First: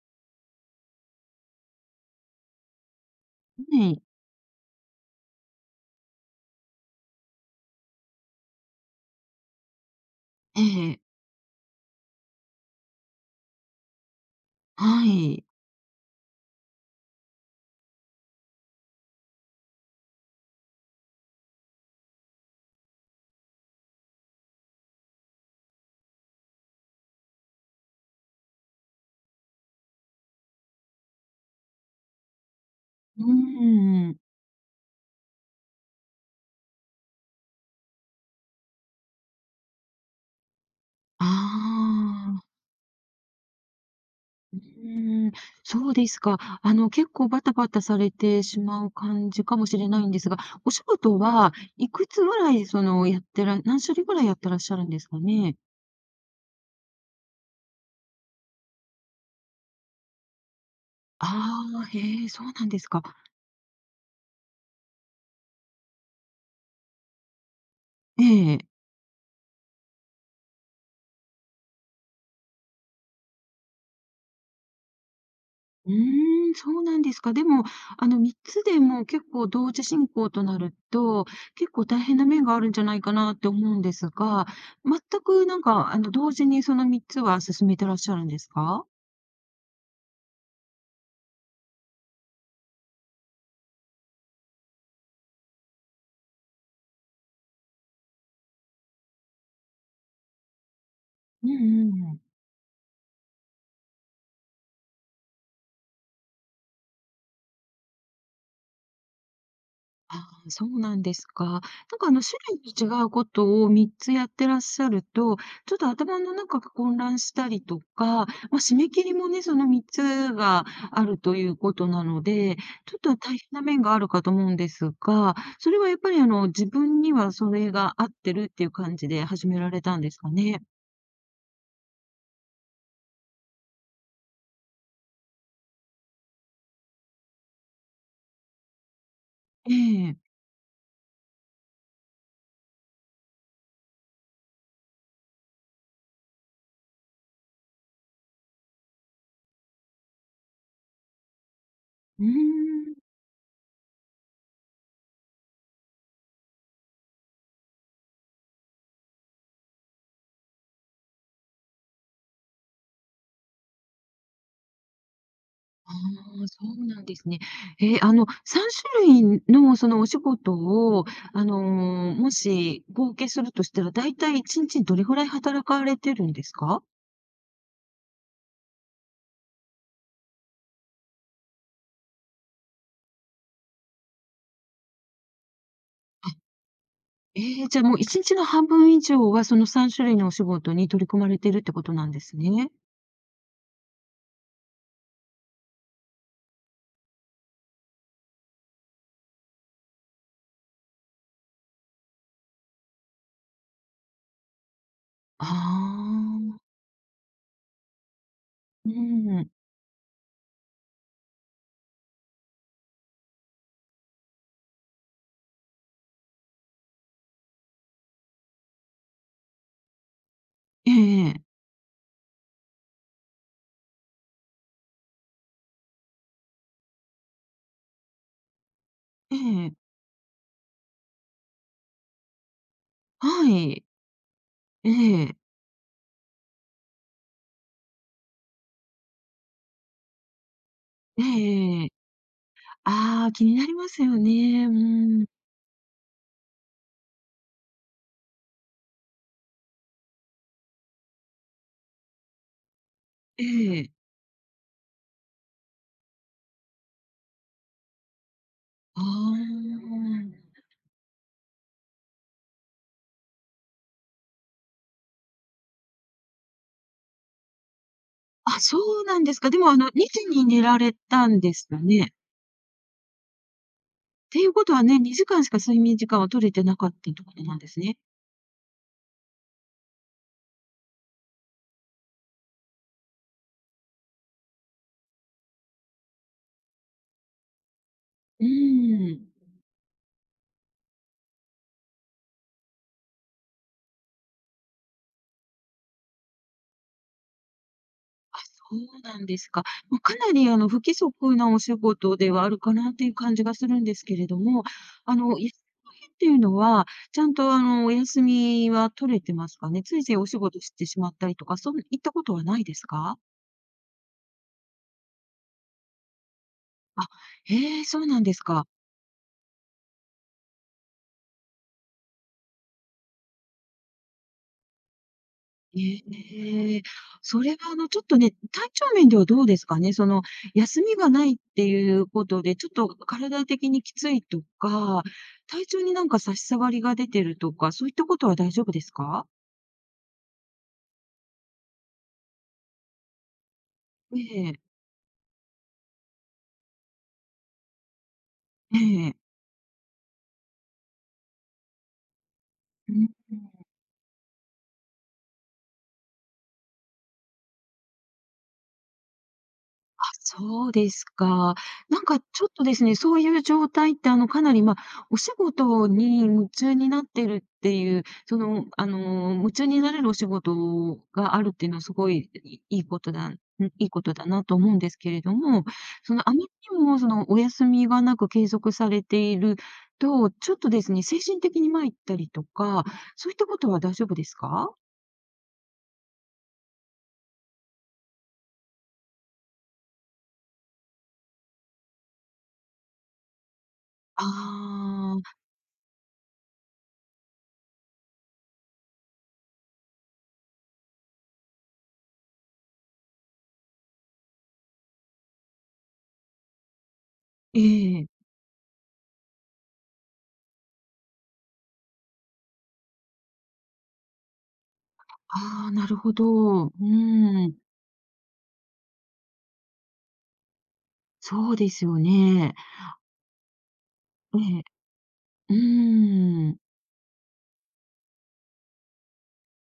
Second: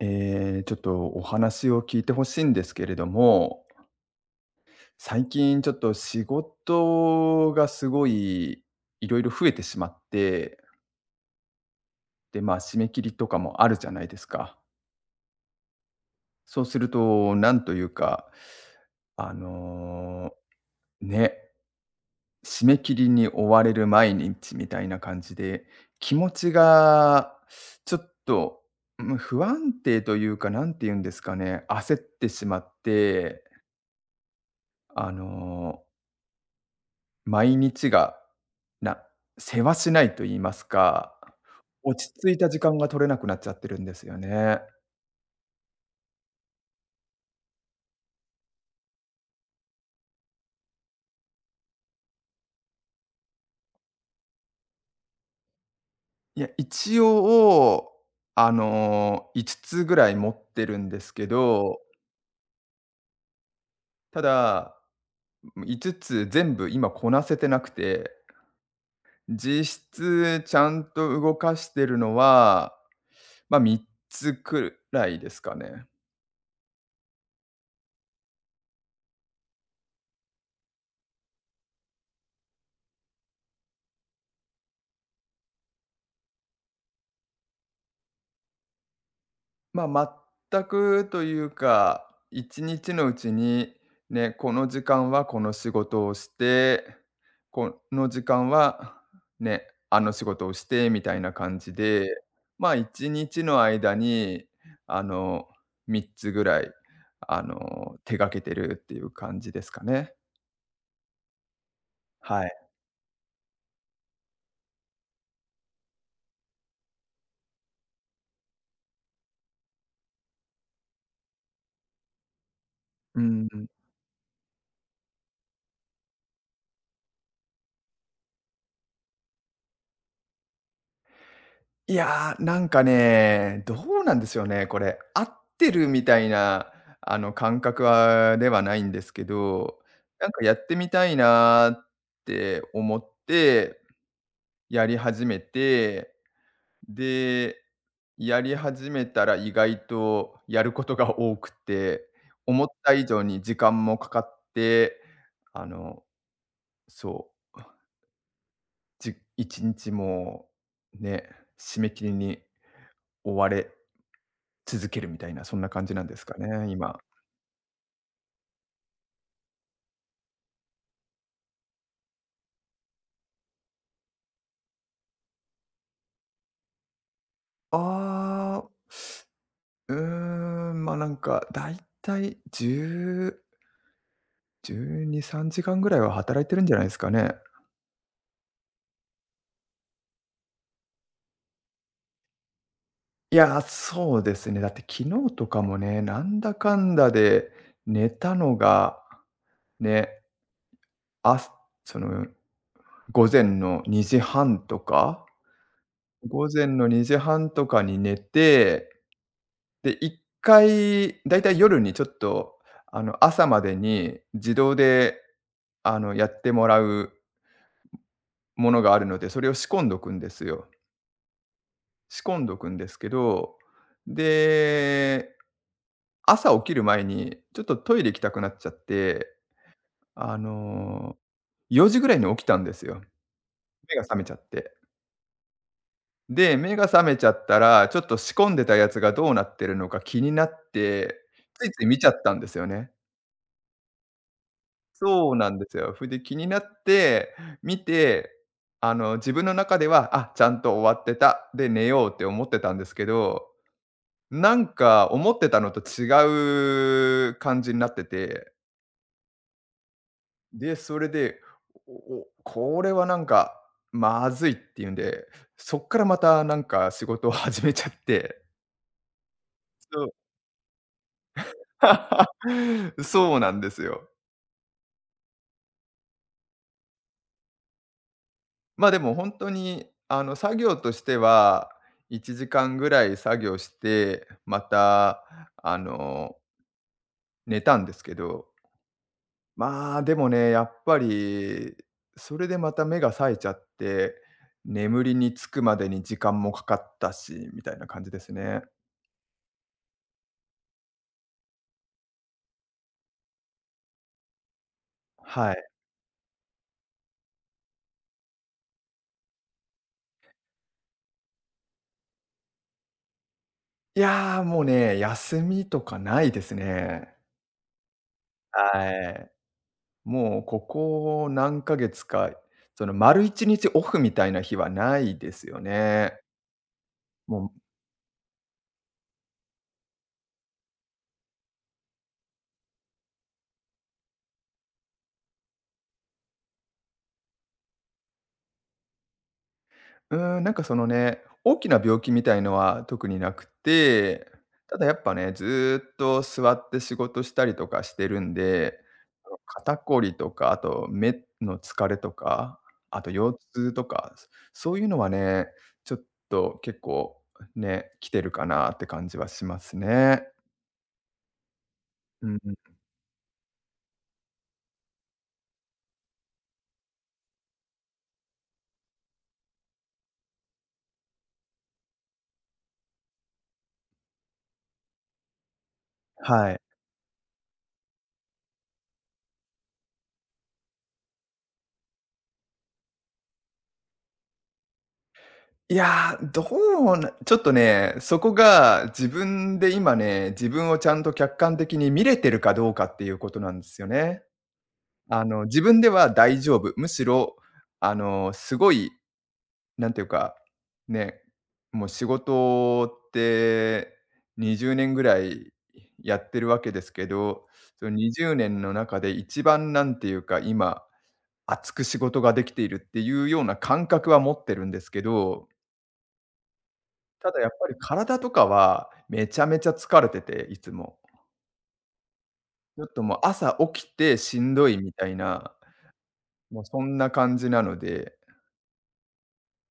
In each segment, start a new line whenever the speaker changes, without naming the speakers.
ちょっとお話を聞いてほしいんですけれども、
はい、
最近ちょっと仕事がすごいいろいろ増えてしまって、
ええ、
で、まあ締め切りとかもあるじゃないですか。
はい。
そうすると、なんというか、あのーね、締め切りに追われる毎日みたいな感じで、気持ちがちょっとうん不安定というか、なんて言うんですかね、焦ってしまっ
う
て、
ーん。
あのー毎日が、なせわしないと言いますか、
あ
落ち着い
あ、
た時間が取れなくなっちゃってるんですよ
う
ね。
ーん、そうですか。あの、結構バタバタされてしまう感じかもしれないんですが、お仕事はいくつぐらい、その、やってら何種類ぐらいやってらっしゃるんですかね？
いや、一応、5つつぐらい持ってるんですけ
あ
ど、
あ、へえ、そうなんですか。
ただ、5つつ全部今こなせてなくて、
ええ。
実質ちゃんと動かしてるのは、ま、3つくらいですかね。
うーん、そうなんですか。でも、あの、3つでも結構同時進行となると、結構大変な面があるんじゃないかなって思うんですが、全くなんか、あの、同時にその3つは進めてらっしゃるんですか？
まあ、全くというか、1日のうちに、ね、この時間はこの仕事をして、この時間は、ね、あの仕事をしてみたいな
うん
感じ
うん
で、
うん。
まあ、1日の間に、あの、3つぐらい、手がけてるっていう感じですかね。
そうなんですか。なんかあの種
はい。
類の違うことを3つやってらっしゃると、ちょっと頭の中が混乱したりとか、まあ、締め切りもね、その3つがあるということなので、ちょっと
う
大変
ん。
な面があるかと思うんですが、それはやっぱりあの自分にはそれが合ってるっていう感じで始められたんですかね？
いやー、なんかね、どうなんですよね、これ。合ってるみたいな、感覚はではないんですけ
え
ど、
え。
なんかやってみたいなーって思って、やり始めて、で、やり始めたら意外とやることが多くて、
うー
思った
ん。
以上に時間もかかって、あの、そう、じ1日もね、締め切りに追われ続けるみたいな、そんな感
あ
じなんですか
あ、そ
ね、
う
今。
なんですね。え、あの、3種類のそのお仕事を、あの、もし合計するとしたら、だいたい1日にちにどれぐらい働かれてるんですか？
ああ、ま、なんか、だいたい10、12、3時間ぐらいは働いてるんじゃないですかね。
じゃあもう1日の半分以上は、その3種類のお仕事に取り組まれてるってことなんですね。
いや、そうですね。だって昨日とかもね、なんだかんだで寝たのが、ね、あその、午前の2時半とか
あ
午
あ、
前の2時半とかに寝
う
て
ん。
で、一回、だいたい夜にちょっと、朝までに自動で、やってもらうものがあるので、それを仕込んどくんですよ。
ええええ。
仕込んどくんですけど、で、朝起きる前にちょっとトイレ行きたくなっちゃって、あの、4時ぐらいに起きたんですよ。
はい。
目が覚めちゃって。
ええ。
で、目が覚めちゃったら、ちょっと仕込んでたやつがどうなってるのか気になっ
え
て、ついつ
ええ
い
え。
見ちゃったんですよね。
ああ、気になりますよね。うん。
そうなんですよ。それで気になって見て、自分の中では、あ、ちゃんと終わってた、で、寝ようって思ってたんですけ
え
ど、
え。
なんか思ってたのと違う感じになってて、
ああ。
で、それで、おおこれはなんかまずいっていうんで、そっからまたなんか仕事を始めちゃって、
あ、そうなんですか。でも、あの、
そ
2
う
時に寝られたんですかね？
そうなんですよ。
っていうことはね、2時間しか睡眠時間は取れてなかったってことなんですね。
まあ、でも本当に、作業としては、1時間ぐらい作業して、また、あの、寝たんですけ
う
ど、
ーん。
まあ、でもね、やっぱり、それでまた目が冴えちゃって、眠りにつくまでに時間もかかったし、みたいな感じです
あ、
ね。
そうなんですか。まあ、かなり、あの、不規則なお仕事ではあるかなっていう感じがするんですけれども、あの、休み
はい。
の日っていうのは、ちゃんと、あの、お休みは取れてますかね？ついついお仕事してしまったりとか、そういったことはないですか？
いや、もうね、休みとかないです
あ、
ね。
へえ、そうなんですか。
はい。もうここ何ヶ月か、その、丸一日オフみたいな日はないですよね。
ええ、そ
も
れはあの、ちょっとね、体調面ではどうですかね？その、休みがないっていうことで、ちょっと体的にきついとか、体調になんか差し障りが出てるとか、そういったことは大丈夫ですか？
う、なんかそのね、大きな病気みたいのは特になく
え
て、
え、
ただやっぱね、ずっと座って仕事したりとかしてるんで、
ええ。
肩こりとか、あと目の疲れとか、
う
あと
ん。
腰痛とか、そういうのはね、ちょっと結構ね、来てるかなって感じはします
あ、
ね。
そうですか。なんかち
うん
ょっ
うん。
とですね、そういう状態って、あの、かなり、まあ、お仕事に夢中になってるっていう、その、あの、夢中になれるお仕事があるっていうのはすごい、いいいことだんいいことだなと思うんですけれども、その、あまり
はい。
にも、その、お休みがなく継続されていると、ちょっとですね、精神的に参ったりとか、そういったことは大丈夫ですか？
いやー、どうなちょっとね、そこが自分で今ね、自分をちゃんと客観的に見れてるかどうかっていうことなんですよね。
ああー、
自分では大丈夫。むしろ、すごい、なんていうか、ね、もう仕事って20年ぐらいやってるわけですけど、
え
その
え。
20年の中で一番なんていうか、今、熱く仕事ができているっていうような感覚は持ってるんですけど、
ああ、なるほど。う
ただやっ
ん。
ぱり体とかは、めちゃめちゃ疲れてて、いつも。
そうですよね。
ちょっともう朝起きて
え
しん
え。
どいみたい
う
な、
ーん。
もうそんな感じなので、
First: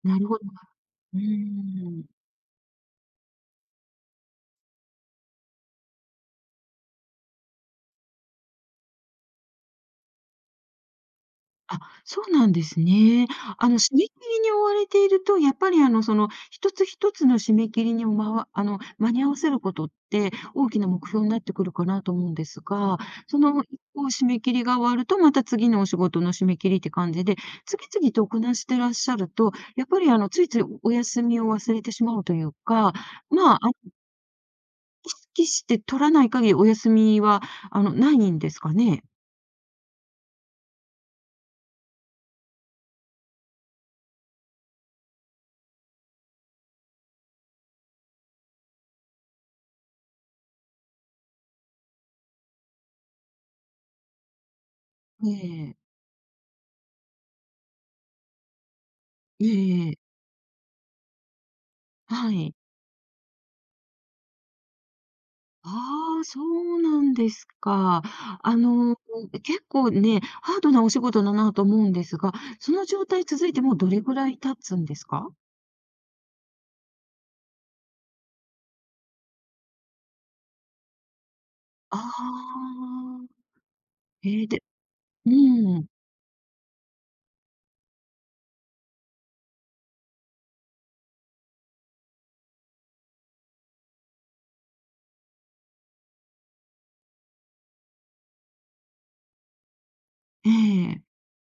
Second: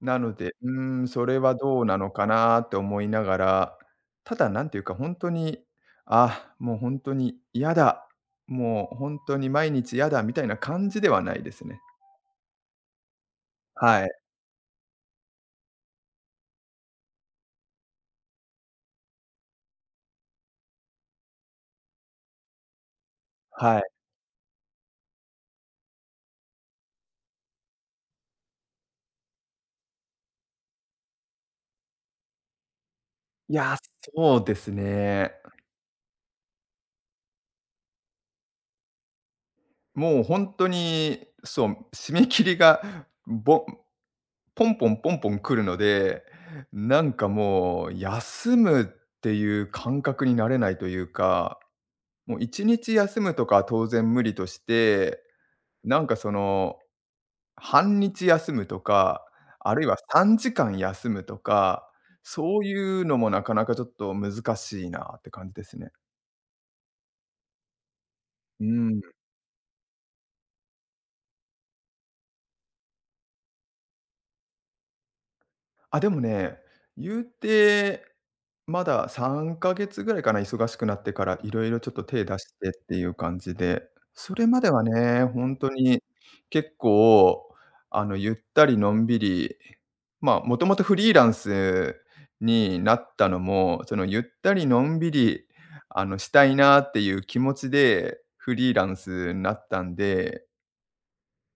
な
なる
の
ほど。
で、
うー
それはどうな
ん。
のかなって思いながら、ただなんていうか本当に、あ、もう本当に嫌だ、もう本当に毎日嫌だみたいな感じではないです
あ、
ね。
そうなんですね。あの、締
は
め
い、
切りに追われていると、やっぱり、あの、その、一つ一つの締め切りに、まわあの、間に合わせることって、大きな目標になってくるかなと思うんですが、その、
は
一
い。
個締め切りが終わると、また次のお仕事の締め切りって感じで、次々とこなしてらっしゃると、やっぱり、あの、ついついお休みを忘れてしまうというか、
い
まあ、
や、そうです
意
ね。
識して取らない限り、お休みは、あの、ないんですかね？
もう本当に、そう、締め切りがぼポンポンポンポン来るので、なんかもう休むっていう感覚になれないというか、もう1日休むとかは当然無理として、
ええ。
なんかその、半日休むとか、
え
あるい
ええ
は
え。
3時間休むとか、
はい。
そういうのもなかなかちょっと難しいなって感じですね。
ああ、そうなんですか。あ
う
の、
ん。
結構ね、ハードなお仕事だなと思うんですが、その状態続いてもうどれぐらい経つんですか？
あ、でもね、言うて、まだ3か月ぐらいかな、忙しくなってから、いろいろちょっ
あ
と手出してっていう
あ。
感じで、そ
え
れ
え、
ま
で
ではね、
う
ほんと
ん。
に結構、ゆったりのんびり、ま、もともとフリーランスになったのも、その、ゆったりのんびり、したいなっていう気持ちでフリーランスになったんで、
ええ。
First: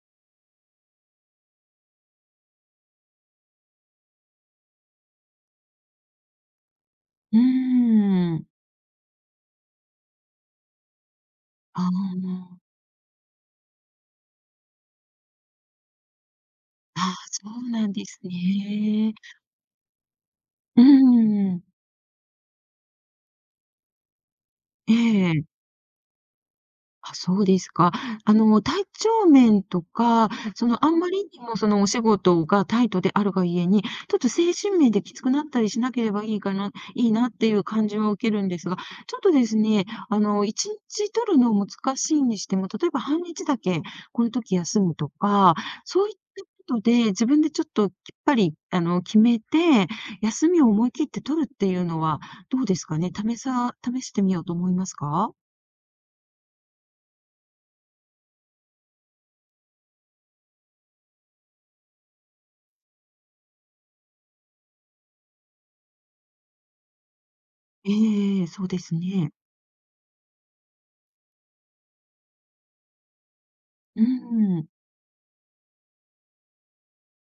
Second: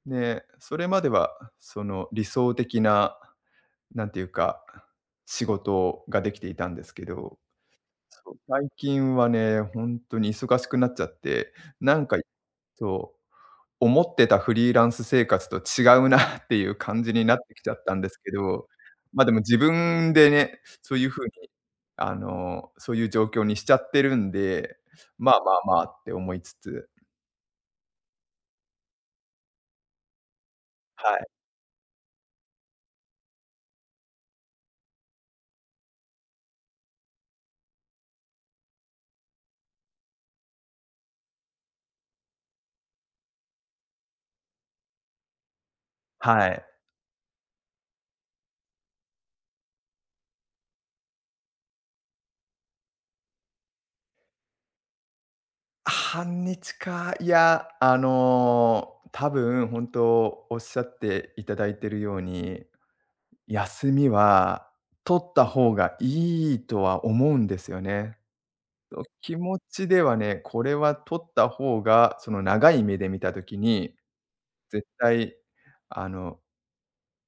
で、それまでは、その、理想的ななんていうか、仕事ができていたんですけ
う
ど、そ
ー
う。
ん。
最近はね、ほんとに忙しくなっちゃって、
あ
なんか、
あ、
そう、思ってたフリーランス生活と違うなっていう
あ
感じ
あ、
になっ
そ
てき
う
ちゃっ
なん
たん
で
です
す
けど、
ね。
ま、でも自分でね、
う
そういう風に、
ーん。
そういう状況にしちゃってるんで、
え
まあ
え。
まあまあって思いつつ、
あ、そうですか。あの、体調面とか、その、あんま
は
り
い、
にも、その、お仕事がタイトであるがゆえに、ちょっと精神面できつくなったりしなければいいかな、いいなっていう感じは受けるんですが、ちょっとですね、あの、1日取るのも難しいにしても、例えば半日だけこの時休むとか、そういった
はい。
ことで自分でちょっと、やっぱり、あの、決めて、休みを思い切って取るっていうのはどうですかね？試してみようと思いますか？
半日か、いや、多分本当おっしゃっていただいてるように、休みは取った方がいいとは思うんですよね。
ええそうです
そう
ね。
気持ちではね、これは取った方が、その長い目で見たときに、
うーん、
絶対、あの、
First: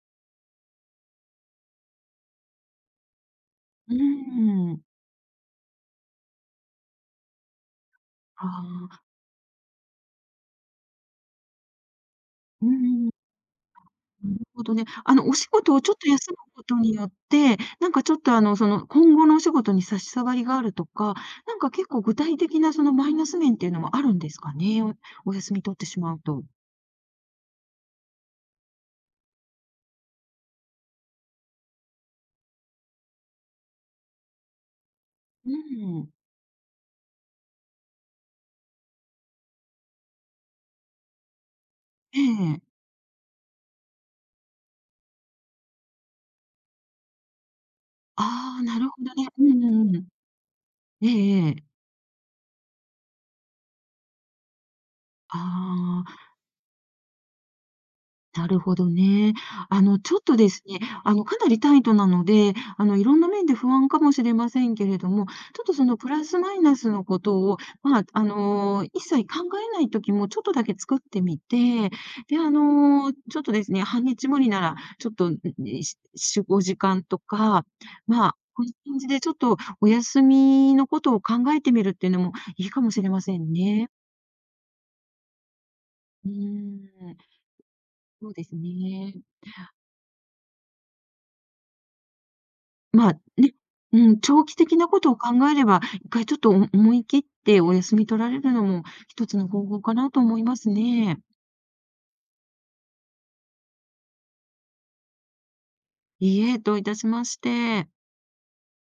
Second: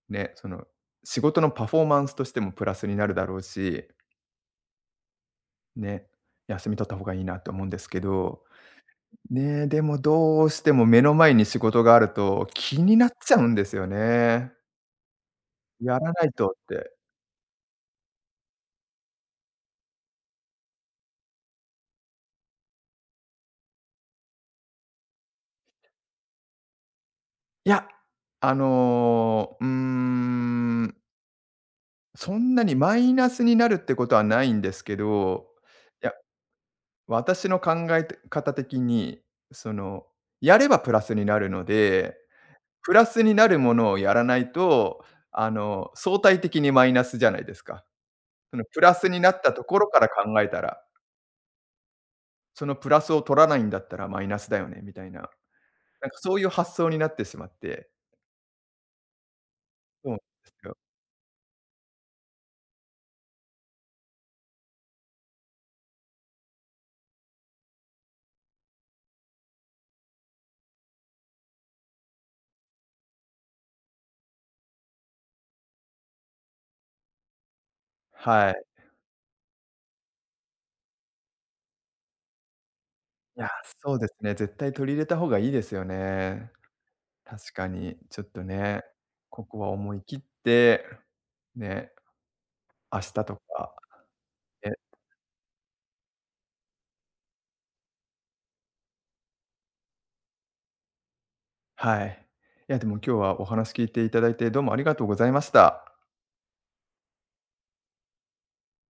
ね、その、仕事のパフォーマンスとしてもプラスになるだろうし、
うん。
ね、休み取った方がいいなと思うんですけど
ああ、
ね、でもどうしても目の前に仕事があると
う
気にな
ん
っ ちゃうんですよ
なる
ね。
ほどね。あの、お仕事をちょっ
や
と
らな
休
い
む
とっ
こと
て。
によって、なんかちょっとあの、その、今後のお仕事に差し障りがあるとか、なんか結構具体的なそのマイナス面っていうのもあるんですかね？お休み取ってしまうと。
いや、あの、うーん、そんなにマイナスになるってことはないんですけど、
う
い
ん。
や、私の考えて方的に、その、やればプラスになるので、
ええ。
プラスになるものをやらないと、相対的にマイナスじゃないですか。そ
ああ、
の
な
プ
る
ラ
ほ
ス
ど
に
ね。
なっ
う
たと
ん
こ
う
ろ
んう
から
ん。
考えたら。
ええええ。
そのプラスを取らないんだったらマイナスだよねみたいな、なん
ああ。
かそういう発想になってしまって、
なるほどね。あの、
そうな
ち
ん
ょっ
で
とです
すよ。
ね、あの、かなりタイトなので、あの、いろんな面で不安かもしれませんけれども、ちょっとそのプラスマイナスのことを、まあ、あの、一切考えない時もちょっとだけ作ってみて、で、あの、ちょっとですね、半日後になら、ちょっと、し時間とか、まあ、
はい。
こういう感じでちょっとお休みのことを考えてみるっていうのもいいかもしれませ
いや、
んね。
そうですね、絶対取り入れた方がいいですよ
うー
ね。
ん、
確かに、ちょっ
そうで
と
す
ね、
ね。
ここは思い切って、ね、明
ま
日
あ、
と
ね、
か、
うん、長期
ね、
的なことを考えれば、一回ちょっと思い切ってお休み取られるのも、一つの方法かなと思いますね。
はい。いやでも今日はお話聞いていただいてどうもありがとうございました。
いいえ、どういたしまして。